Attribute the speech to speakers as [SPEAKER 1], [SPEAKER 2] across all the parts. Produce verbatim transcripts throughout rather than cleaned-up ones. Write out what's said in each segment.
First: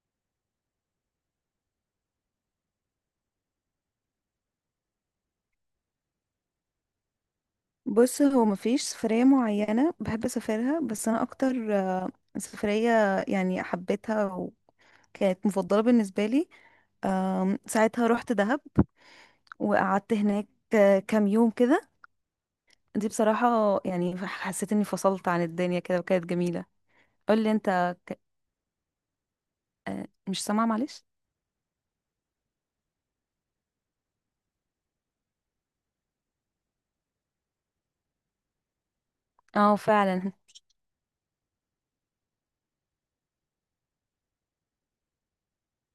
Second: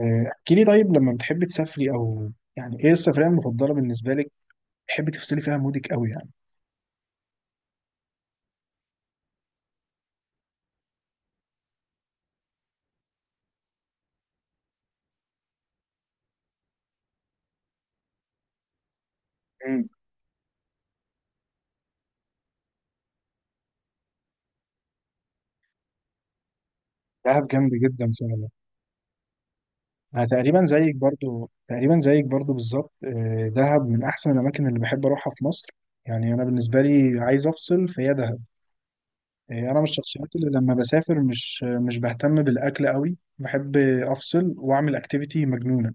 [SPEAKER 1] آه، احكي لي، طيب لما بتحبي تسافري او يعني ايه السفرية المفضلة بالنسبة لك؟ بتحبي تفصلي فيها مودك قوي يعني.
[SPEAKER 2] بص هو مفيش سفرية معينة بحب أسافرها، بس أنا أكتر آه، سفرية يعني حبيتها وكانت مفضلة بالنسبة لي. آم، ساعتها رحت دهب
[SPEAKER 1] امم.
[SPEAKER 2] وقعدت هناك آه، كام يوم كده. دي بصراحة يعني حسيت إني فصلت عن الدنيا كده وكانت جميلة.
[SPEAKER 1] دهب
[SPEAKER 2] قولي
[SPEAKER 1] جامد
[SPEAKER 2] أنت.
[SPEAKER 1] جدا فعلا.
[SPEAKER 2] آه،
[SPEAKER 1] انا
[SPEAKER 2] مش
[SPEAKER 1] تقريبا
[SPEAKER 2] سامعة،
[SPEAKER 1] زيك
[SPEAKER 2] معلش.
[SPEAKER 1] برضو تقريبا زيك برضو بالظبط. آه، دهب من احسن الاماكن اللي بحب اروحها في مصر. يعني انا بالنسبة لي عايز افصل فهي دهب. آه، انا
[SPEAKER 2] اه
[SPEAKER 1] من
[SPEAKER 2] فعلا.
[SPEAKER 1] الشخصيات اللي لما بسافر مش مش بهتم بالاكل قوي، بحب افصل واعمل اكتيفيتي مجنونة.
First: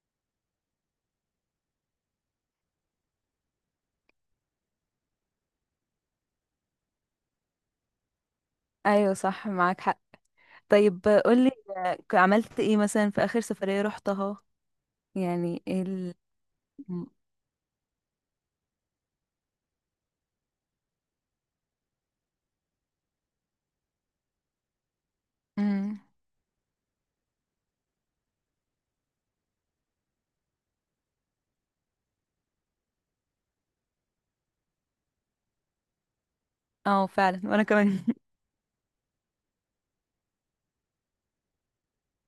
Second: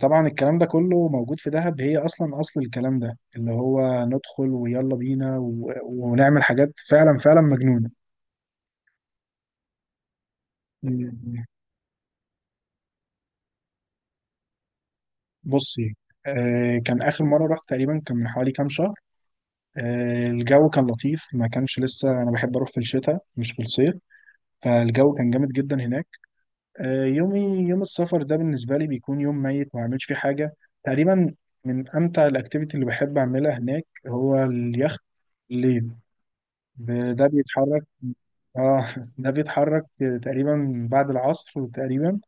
[SPEAKER 1] طبعا الكلام ده كله موجود في دهب، هي اصلا اصل الكلام ده اللي هو ندخل ويلا بينا و... ونعمل حاجات فعلا فعلا مجنونة.
[SPEAKER 2] أيوة صح، معاك حق. طيب، آه،
[SPEAKER 1] مم.
[SPEAKER 2] قولي. آه، عملت ايه مثلا في آخر سفرية رحتها؟ يعني ايه
[SPEAKER 1] بصي.
[SPEAKER 2] ال...
[SPEAKER 1] آه كان
[SPEAKER 2] م-
[SPEAKER 1] اخر مرة رحت تقريبا، كان من حوالي كام شهر. آه الجو كان لطيف، ما كانش لسه. انا بحب اروح في الشتاء مش في الصيف. فالجو كان جامد جدا
[SPEAKER 2] مم.
[SPEAKER 1] هناك. آه يومي يوم السفر ده بالنسبة لي بيكون يوم ميت، ما اعملش فيه حاجة تقريبا. من امتع الاكتيفيتي اللي بحب اعملها هناك هو اليخت الليل.
[SPEAKER 2] اه
[SPEAKER 1] ب- ده
[SPEAKER 2] فعلا، وأنا
[SPEAKER 1] بيتحرك.
[SPEAKER 2] كمان.
[SPEAKER 1] اه ده بيتحرك تقريبا بعد العصر تقريبا،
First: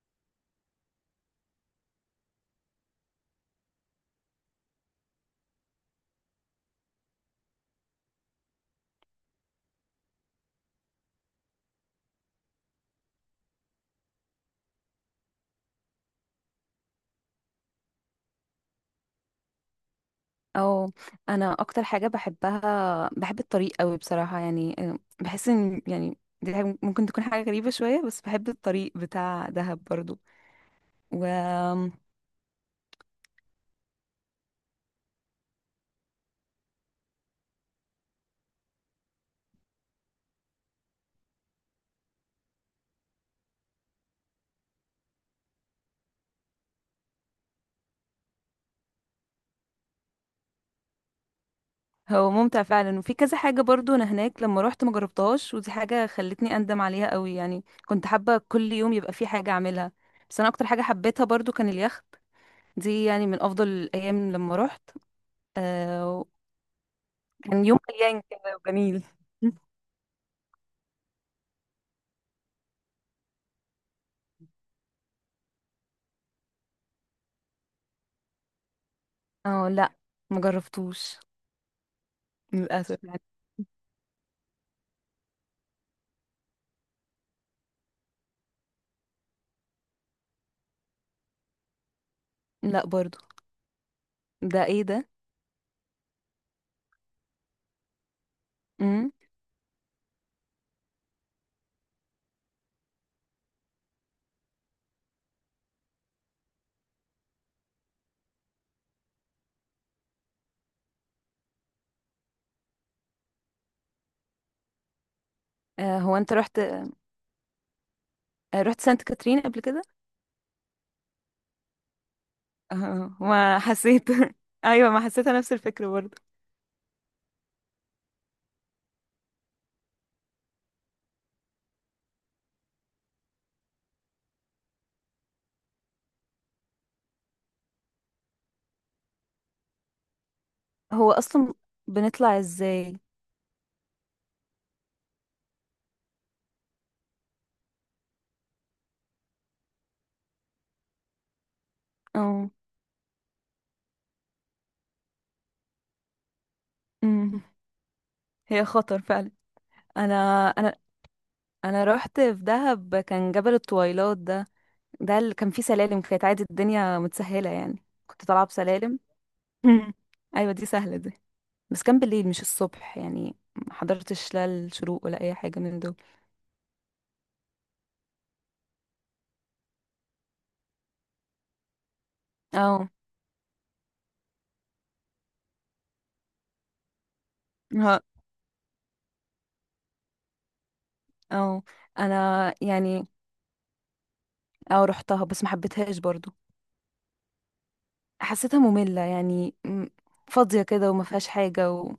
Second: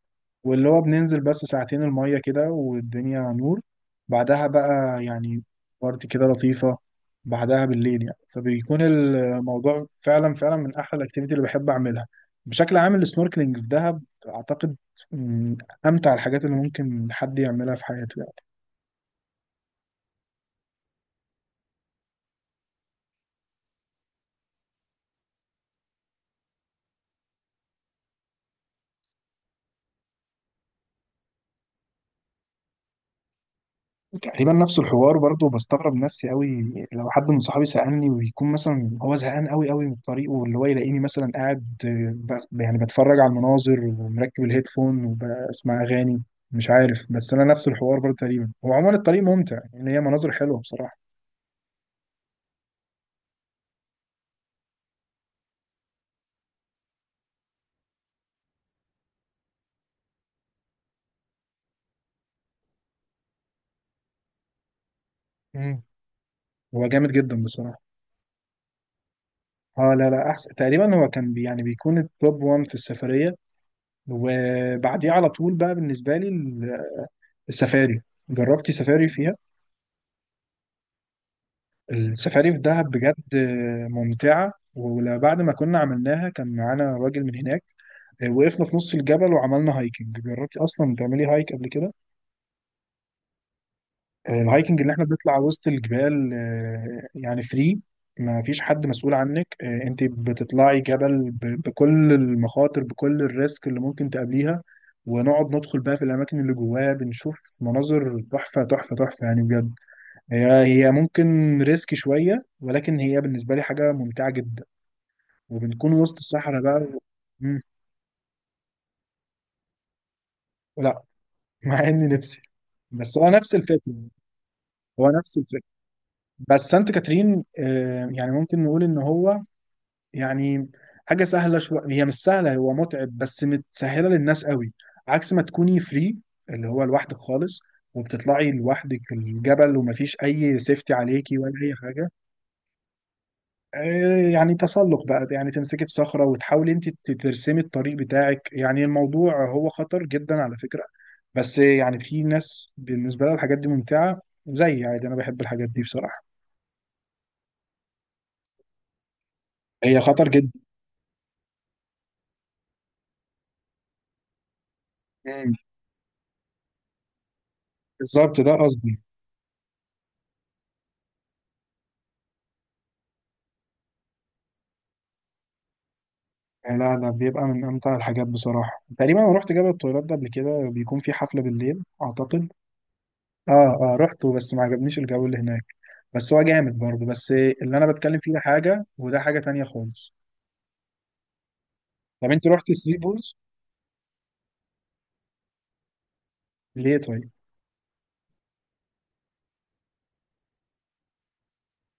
[SPEAKER 1] واللي هو بننزل بس ساعتين المية كده والدنيا نور. بعدها بقى يعني بارتي كده لطيفة بعدها بالليل، يعني فبيكون الموضوع فعلا فعلا من أحلى الأكتيفيتي اللي بحب أعملها. بشكل عام السنوركلينج في دهب أعتقد من أمتع الحاجات اللي ممكن حد يعملها في حياته يعني.
[SPEAKER 2] او، انا اكتر حاجه بحبها، بحب الطريق قوي بصراحه، يعني آه، بحس ان يعني دي حاجة ممكن تكون حاجه غريبه شويه، بس بحب الطريق بتاع دهب برضو وهو
[SPEAKER 1] تقريبا نفس الحوار برضه، بستغرب نفسي قوي. لو حد من صحابي سألني، ويكون مثلا هو زهقان قوي قوي من الطريق، واللي هو يلاقيني مثلا قاعد آه، ب- يعني بتفرج على المناظر ومركب الهيدفون وبسمع أغاني. مش عارف. بس أنا نفس الحوار برضه تقريبا. هو عموما الطريق ممتع يعني، هي مناظر حلوة بصراحة.
[SPEAKER 2] ممتع فعلا، وفي كذا حاجه برضو، انا هناك لما روحت ما جربتهاش، ودي حاجه خلتني اندم عليها قوي، يعني كنت حابه كل يوم يبقى في حاجه اعملها، بس انا اكتر حاجه حبيتها برضو كان اليخت. دي يعني من افضل الايام لما روحت.
[SPEAKER 1] مم.
[SPEAKER 2] آه،
[SPEAKER 1] هو جامد جدا
[SPEAKER 2] كان يوم
[SPEAKER 1] بصراحة.
[SPEAKER 2] مليان كده وجميل.
[SPEAKER 1] اه، لا لا، احسن تقريبا. هو كان بي يعني بيكون التوب واحد في السفرية، وبعديه على طول بقى بالنسبة لي السفاري. جربتي سفاري فيها؟
[SPEAKER 2] اه لا، ما جربتوش
[SPEAKER 1] السفاري في دهب
[SPEAKER 2] للاسف.
[SPEAKER 1] بجد ممتعة. وبعد ما كنا عملناها كان معانا راجل من هناك. آه، وقفنا في نص الجبل وعملنا هايكنج. جربتي اصلا تعملي هايك قبل كده؟
[SPEAKER 2] لا برضو. ده
[SPEAKER 1] الهايكنج
[SPEAKER 2] ايه
[SPEAKER 1] اللي احنا
[SPEAKER 2] ده؟
[SPEAKER 1] بنطلع وسط الجبال آه، يعني فري. ما فيش حد
[SPEAKER 2] امم.
[SPEAKER 1] مسؤول عنك. آه، انت بتطلعي جبل ب- بكل المخاطر، بكل الريسك اللي ممكن تقابليها، ونقعد ندخل بقى في الاماكن اللي جواها، بنشوف مناظر تحفة تحفة تحفة يعني بجد. هي هي ممكن ريسك شوية، ولكن هي بالنسبة لي حاجة ممتعة جدا. وبنكون
[SPEAKER 2] آه هو
[SPEAKER 1] وسط
[SPEAKER 2] انت رحت؟
[SPEAKER 1] الصحراء بقى
[SPEAKER 2] آه
[SPEAKER 1] و... مم.
[SPEAKER 2] رحت سانت كاترين قبل كده؟
[SPEAKER 1] لا، مع إني نفسي.
[SPEAKER 2] آه
[SPEAKER 1] بس هو نفس
[SPEAKER 2] ما
[SPEAKER 1] الفكرة.
[SPEAKER 2] حسيت. ايوه ما
[SPEAKER 1] هو
[SPEAKER 2] حسيت
[SPEAKER 1] نفس
[SPEAKER 2] نفس
[SPEAKER 1] الفكرة.
[SPEAKER 2] الفكرة برضو.
[SPEAKER 1] بس سانت كاترين آه، يعني ممكن نقول إن هو يعني حاجة سهلة شوية. هي مش سهلة، هو متعب بس متسهلة للناس قوي. عكس ما تكوني فري، اللي هو لوحدك خالص، وبتطلعي لوحدك الجبل ومفيش أي سيفتي
[SPEAKER 2] هو
[SPEAKER 1] عليكي ولا
[SPEAKER 2] اصلا
[SPEAKER 1] أي حاجة.
[SPEAKER 2] بنطلع ازاي؟
[SPEAKER 1] آه، يعني تسلق بقى، يعني تمسكي في صخرة وتحاولي انت ترسمي الطريق بتاعك. يعني الموضوع هو خطر جدا على فكرة، بس يعني في
[SPEAKER 2] اه.
[SPEAKER 1] ناس بالنسبة لها الحاجات دي ممتعة. زي عادي انا بحب الحاجات دي بصراحة.
[SPEAKER 2] امم. هي خطر فعلا.
[SPEAKER 1] هي
[SPEAKER 2] انا
[SPEAKER 1] خطر جدا.
[SPEAKER 2] انا انا رحت في دهب، كان جبل الطويلات ده. ده اللي كان
[SPEAKER 1] مم.
[SPEAKER 2] فيه سلالم، كانت عادي، الدنيا متسهلة يعني كنت
[SPEAKER 1] بالظبط
[SPEAKER 2] طالعة
[SPEAKER 1] ده
[SPEAKER 2] بسلالم.
[SPEAKER 1] قصدي.
[SPEAKER 2] مم. ايوه دي سهلة دي. بس كان بالليل مش الصبح، يعني ما حضرتش لا الشروق ولا اي حاجة من دول.
[SPEAKER 1] آه، لا لا، بيبقى من امتع الحاجات بصراحة. تقريبا انا رحت جبل الطويلات ده قبل كده، بيكون في حفلة بالليل اعتقد.
[SPEAKER 2] اه.
[SPEAKER 1] اه، اه، رحته بس ما عجبنيش الجو اللي هناك. بس هو جامد برضه. بس اللي انا بتكلم فيه ده حاجة وده حاجة تانية خالص.
[SPEAKER 2] اه
[SPEAKER 1] طب انت
[SPEAKER 2] انا
[SPEAKER 1] رحت ثري
[SPEAKER 2] يعني.
[SPEAKER 1] بولز؟
[SPEAKER 2] اه رحتها بس ما حبيتهاش برضو.
[SPEAKER 1] ليه طيب؟
[SPEAKER 2] حسيتها مملة يعني، م- فاضية كده، وما فيهاش حاجة، وما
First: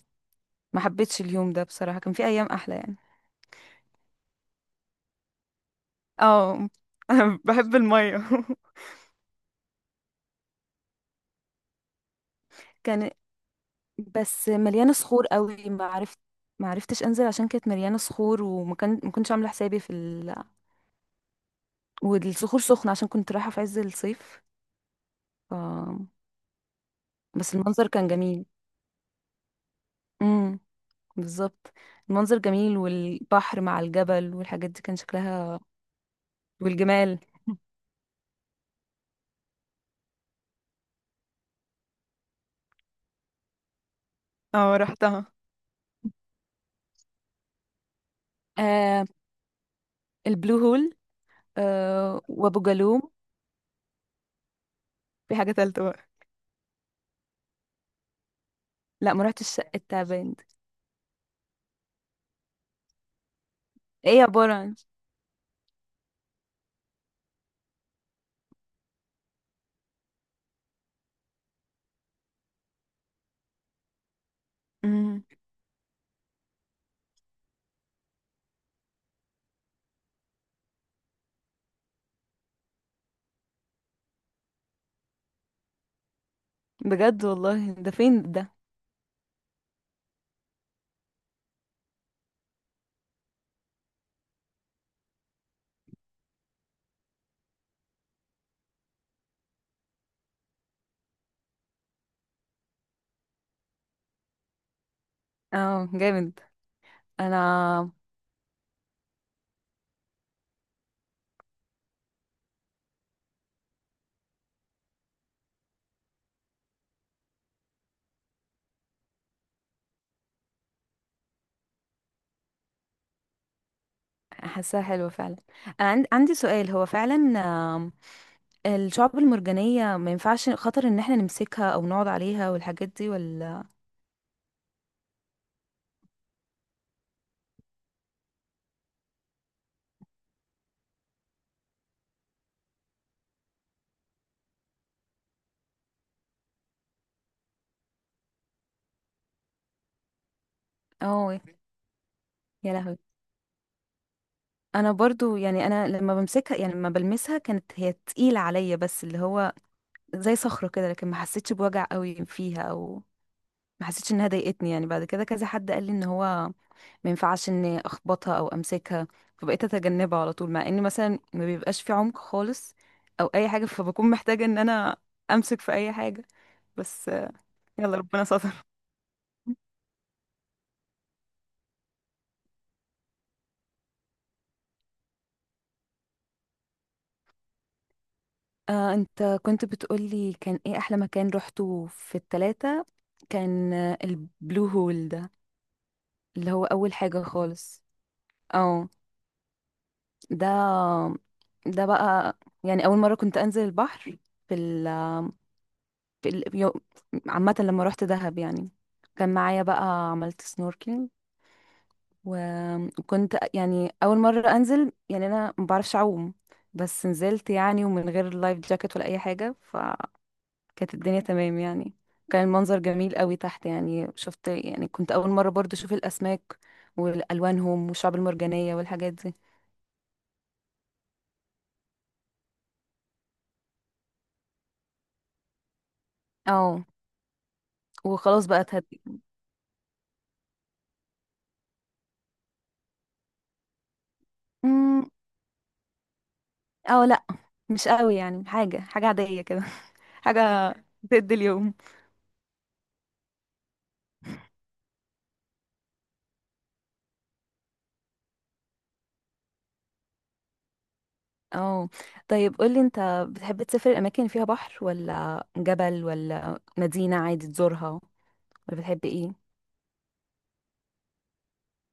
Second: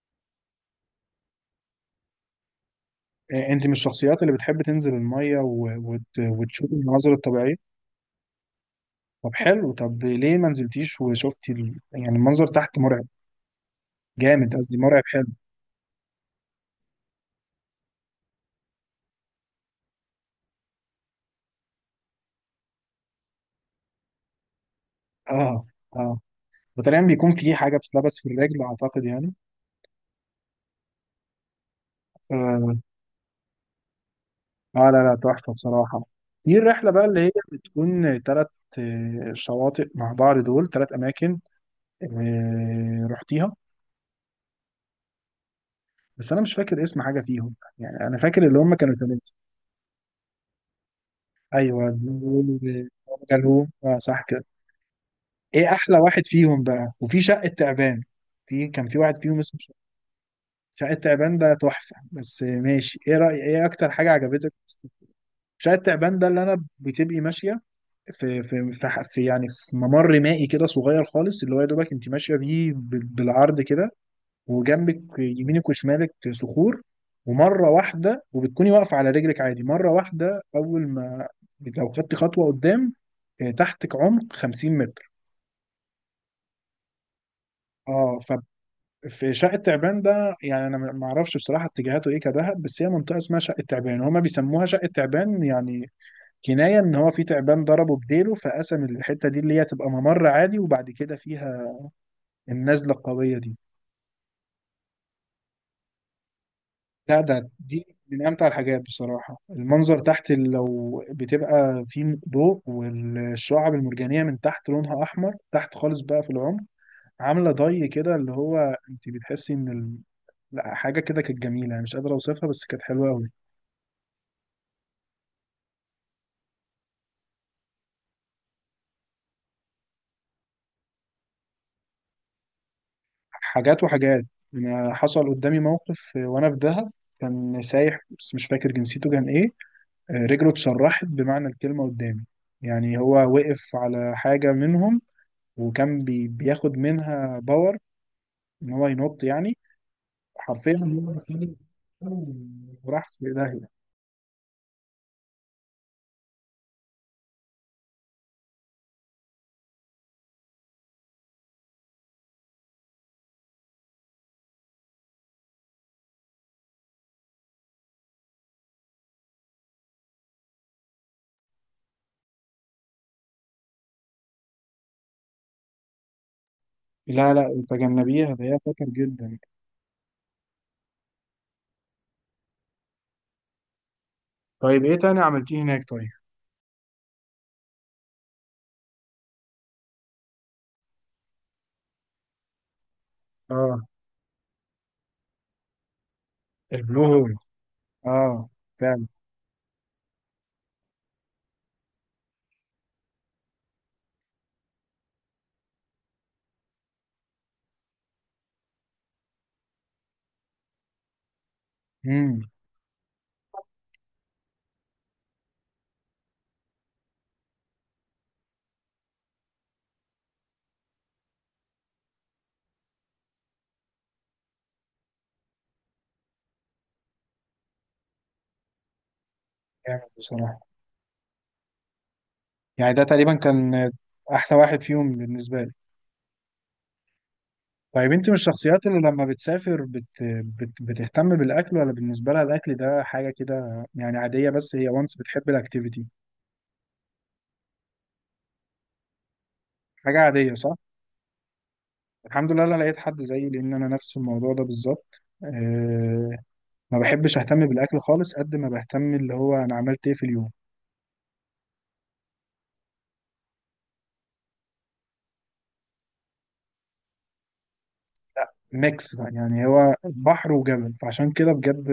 [SPEAKER 2] حبيتش اليوم ده بصراحة. كان في ايام احلى يعني.
[SPEAKER 1] آه، انت من الشخصيات اللي بتحب تنزل المية و- وت...
[SPEAKER 2] اه.
[SPEAKER 1] وتشوف المناظر
[SPEAKER 2] انا
[SPEAKER 1] الطبيعية؟
[SPEAKER 2] بحب المية.
[SPEAKER 1] طب حلو. طب ليه ما نزلتيش وشفتي ال... يعني المنظر تحت مرعب.
[SPEAKER 2] كان، بس
[SPEAKER 1] جامد قصدي،
[SPEAKER 2] مليانة
[SPEAKER 1] مرعب حلو.
[SPEAKER 2] صخور قوي، ما عرفت ما عرفتش انزل عشان كانت مليانة صخور، وما كان ما كنتش عاملة حسابي في ال... والصخور سخنة عشان كنت رايحة في عز الصيف، ف...
[SPEAKER 1] اه، اه، وتقريبا بيكون في
[SPEAKER 2] بس
[SPEAKER 1] حاجة
[SPEAKER 2] المنظر كان
[SPEAKER 1] بتتلبس في
[SPEAKER 2] جميل.
[SPEAKER 1] الرجل اعتقد يعني.
[SPEAKER 2] امم. بالظبط. المنظر
[SPEAKER 1] اه،
[SPEAKER 2] جميل، والبحر مع الجبل والحاجات دي
[SPEAKER 1] آه،
[SPEAKER 2] كان
[SPEAKER 1] لا لا، تحفة
[SPEAKER 2] شكلها.
[SPEAKER 1] بصراحة. دي الرحلة بقى
[SPEAKER 2] والجمال.
[SPEAKER 1] اللي هي بتكون تلات آه، شواطئ مع بعض. دول تلات أماكن. آه، رحتيها؟
[SPEAKER 2] اه رحتها.
[SPEAKER 1] بس أنا مش فاكر اسم حاجة فيهم يعني، أنا فاكر اللي هم كانوا
[SPEAKER 2] آه
[SPEAKER 1] تلاتة.
[SPEAKER 2] البلو هول.
[SPEAKER 1] ايوه،
[SPEAKER 2] آه
[SPEAKER 1] النور.
[SPEAKER 2] وابو جالوم.
[SPEAKER 1] جالهم، اه صح كده.
[SPEAKER 2] في حاجة
[SPEAKER 1] ايه
[SPEAKER 2] تالتة
[SPEAKER 1] احلى
[SPEAKER 2] بقى.
[SPEAKER 1] واحد فيهم بقى؟ وفي شقة تعبان. في كان في
[SPEAKER 2] لا،
[SPEAKER 1] واحد
[SPEAKER 2] ما
[SPEAKER 1] فيهم
[SPEAKER 2] رحتش
[SPEAKER 1] اسمه شقة.
[SPEAKER 2] شقة تعبان دي.
[SPEAKER 1] شقة تعبان ده تحفة. بس ماشي. ايه رأي ايه اكتر حاجة
[SPEAKER 2] ايه
[SPEAKER 1] عجبتك
[SPEAKER 2] عبارة عن؟
[SPEAKER 1] في شقة تعبان ده اللي انا بتبقي ماشية؟ في في في, ح- في يعني في ممر مائي كده صغير خالص، اللي هو يا دوبك انت ماشية بيه بال- بالعرض كده، وجنبك
[SPEAKER 2] مم.
[SPEAKER 1] يمينك وشمالك صخور. ومرة واحدة وبتكوني واقفة على رجلك عادي، مرة واحدة أول ما لو خدتي خطوة قدام، آه، تحتك عمق 50 متر.
[SPEAKER 2] بجد والله؟ ده فين
[SPEAKER 1] اه،
[SPEAKER 2] ده؟
[SPEAKER 1] ففي شقة تعبان ده يعني انا ما اعرفش بصراحة اتجاهاته ايه كدهب، بس هي منطقة اسمها شقة تعبان، هما بيسموها شقة تعبان يعني كناية ان هو في تعبان ضربه بديله، فقسم الحتة دي اللي هي تبقى ممر عادي، وبعد كده فيها النزلة القوية دي.
[SPEAKER 2] اه جامد.
[SPEAKER 1] لا،
[SPEAKER 2] انا
[SPEAKER 1] ده دي من امتع الحاجات بصراحه. المنظر تحت لو بتبقى فيه ضوء والشعب المرجانيه من تحت لونها احمر تحت خالص بقى في العمق، عامله ضي كده اللي هو انت بتحسي ان ال... لا، حاجه كده كانت جميله. أنا مش قادر اوصفها بس كانت حلوه قوي.
[SPEAKER 2] حاساها حلوة فعلا. انا عند- عندي سؤال، هو فعلا آم، الشعب المرجانية ما ينفعش، خطر ان احنا نمسكها او نقعد عليها والحاجات دي ولا؟
[SPEAKER 1] حاجات وحاجات. أنا حصل قدامي موقف وانا في دهب، كان سايح بس مش فاكر جنسيته كان ايه. آه، رجله اتشرحت بمعنى الكلمه قدامي. يعني هو وقف على حاجه منهم، وكان بي... بياخد منها باور ان هو ينط يعني، حرفيا. هو
[SPEAKER 2] اه.
[SPEAKER 1] فين-
[SPEAKER 2] يا لهوي.
[SPEAKER 1] وراح في داهية.
[SPEAKER 2] انا برضو يعني، انا لما بمسكها، يعني لما بلمسها، كانت هي تقيلة عليا بس اللي هو زي صخرة كده، لكن ما حسيتش بوجع قوي فيها، او ما حسيتش انها ضايقتني، يعني بعد كده كذا حد قال لي ان هو ما ينفعش اني اخبطها او امسكها، فبقيت اتجنبها على طول، مع ان مثلا ما بيبقاش في عمق خالص او اي حاجة، فبكون محتاجة ان انا امسك في اي حاجة، بس آه،
[SPEAKER 1] لا لا،
[SPEAKER 2] يلا ربنا
[SPEAKER 1] تجنبيها ده،
[SPEAKER 2] ستر.
[SPEAKER 1] هي خطر جدا. طيب ايه تاني عملتيه هناك طيب؟
[SPEAKER 2] آه، انت كنت بتقولي كان ايه احلى مكان روحته في التلاتة؟ كان
[SPEAKER 1] اه،
[SPEAKER 2] آه، البلو هول ده اللي هو اول
[SPEAKER 1] البلو
[SPEAKER 2] حاجة
[SPEAKER 1] هول.
[SPEAKER 2] خالص.
[SPEAKER 1] اه
[SPEAKER 2] اه.
[SPEAKER 1] فعلا.
[SPEAKER 2] ده ده بقى يعني اول مرة كنت انزل البحر في ال في ال يو- عامة لما روحت دهب، يعني كان معايا بقى، عملت سنوركينج.
[SPEAKER 1] امم.
[SPEAKER 2] وكنت يعني اول مرة انزل، يعني انا ما بعرفش اعوم، بس نزلت يعني، ومن غير لايف جاكيت ولا اي حاجة، فكانت الدنيا تمام يعني. كان المنظر جميل قوي تحت، يعني شفت، يعني كنت اول مرة برضو اشوف الاسماك والوانهم والشعب المرجانية والحاجات دي.
[SPEAKER 1] جامد بصراحة. يعني ده تقريبا كان احلى واحد فيهم بالنسبة لي.
[SPEAKER 2] اه
[SPEAKER 1] طيب، انت من
[SPEAKER 2] وخلاص بقى
[SPEAKER 1] الشخصيات اللي
[SPEAKER 2] اتهدي.
[SPEAKER 1] لما بتسافر بت... بت... بتهتم بالاكل، ولا بالنسبة لها الاكل ده حاجة كده يعني عادية، بس هي
[SPEAKER 2] امم.
[SPEAKER 1] وانس بتحب الاكتيفيتي؟
[SPEAKER 2] اه لا، مش قوي، يعني حاجة حاجة عادية كده.
[SPEAKER 1] حاجة
[SPEAKER 2] حاجة
[SPEAKER 1] عادية صح.
[SPEAKER 2] تدي اليوم.
[SPEAKER 1] الحمد لله انا لقيت حد زيي لان انا نفس الموضوع ده بالظبط، أه. ما بحبش اهتم بالاكل خالص قد ما بهتم اللي هو انا عملت ايه في اليوم.
[SPEAKER 2] اه طيب، قولي انت، بتحب تسافر الأماكن اللي فيها بحر ولا جبل ولا مدينة عادي تزورها، ولا بتحب
[SPEAKER 1] ميكس بقى،
[SPEAKER 2] ايه؟
[SPEAKER 1] يعني هو بحر وجبل، فعشان كده بجد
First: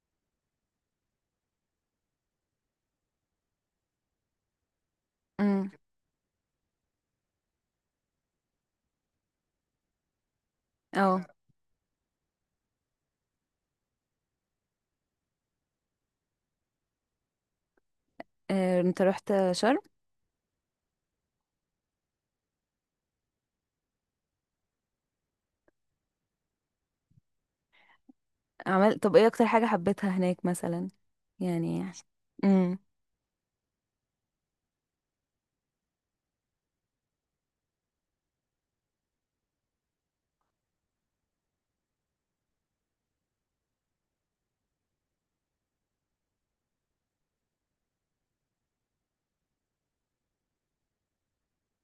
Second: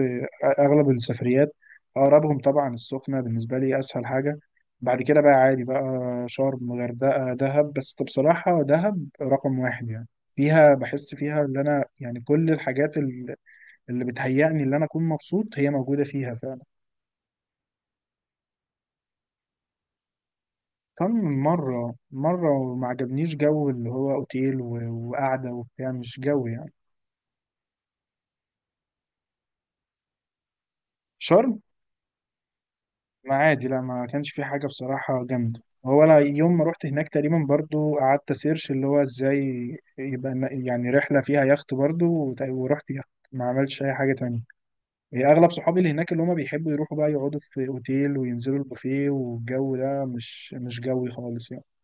[SPEAKER 1] اغلب السفريات اقربهم طبعا السخنه، بالنسبه لي اسهل حاجه. بعد كده بقى عادي
[SPEAKER 2] امم.
[SPEAKER 1] بقى، شرم، غردقه، دهب، بس بصراحه دهب رقم واحد يعني. فيها بحس
[SPEAKER 2] اه
[SPEAKER 1] فيها ان انا يعني كل الحاجات ال- اللي بتهيأني ان انا اكون مبسوط هي موجوده فيها.
[SPEAKER 2] آه، انت رحت شرم؟
[SPEAKER 1] كم مرة؟ مرة. وما عجبنيش جو اللي هو اوتيل و- وقعدة وبتاع، مش جو يعني.
[SPEAKER 2] عمل طب ايه اكتر حاجة حبيتها هناك مثلا؟
[SPEAKER 1] في شرم،
[SPEAKER 2] يعني، امم.
[SPEAKER 1] ما عادي، لا ما كانش في حاجة بصراحة جامدة. هو انا يوم ما رحت هناك تقريبا برضو قعدت سيرش اللي هو ازاي يبقى ن- يعني رحلة فيها يخت برضو. وت- ورحت يخت، ما عملتش اي حاجة تانية. هي اغلب صحابي اللي هناك اللي هما بيحبوا يروحوا بقى يقعدوا في اوتيل وينزلوا البوفيه، والجو ده مش مش جوي خالص يعني.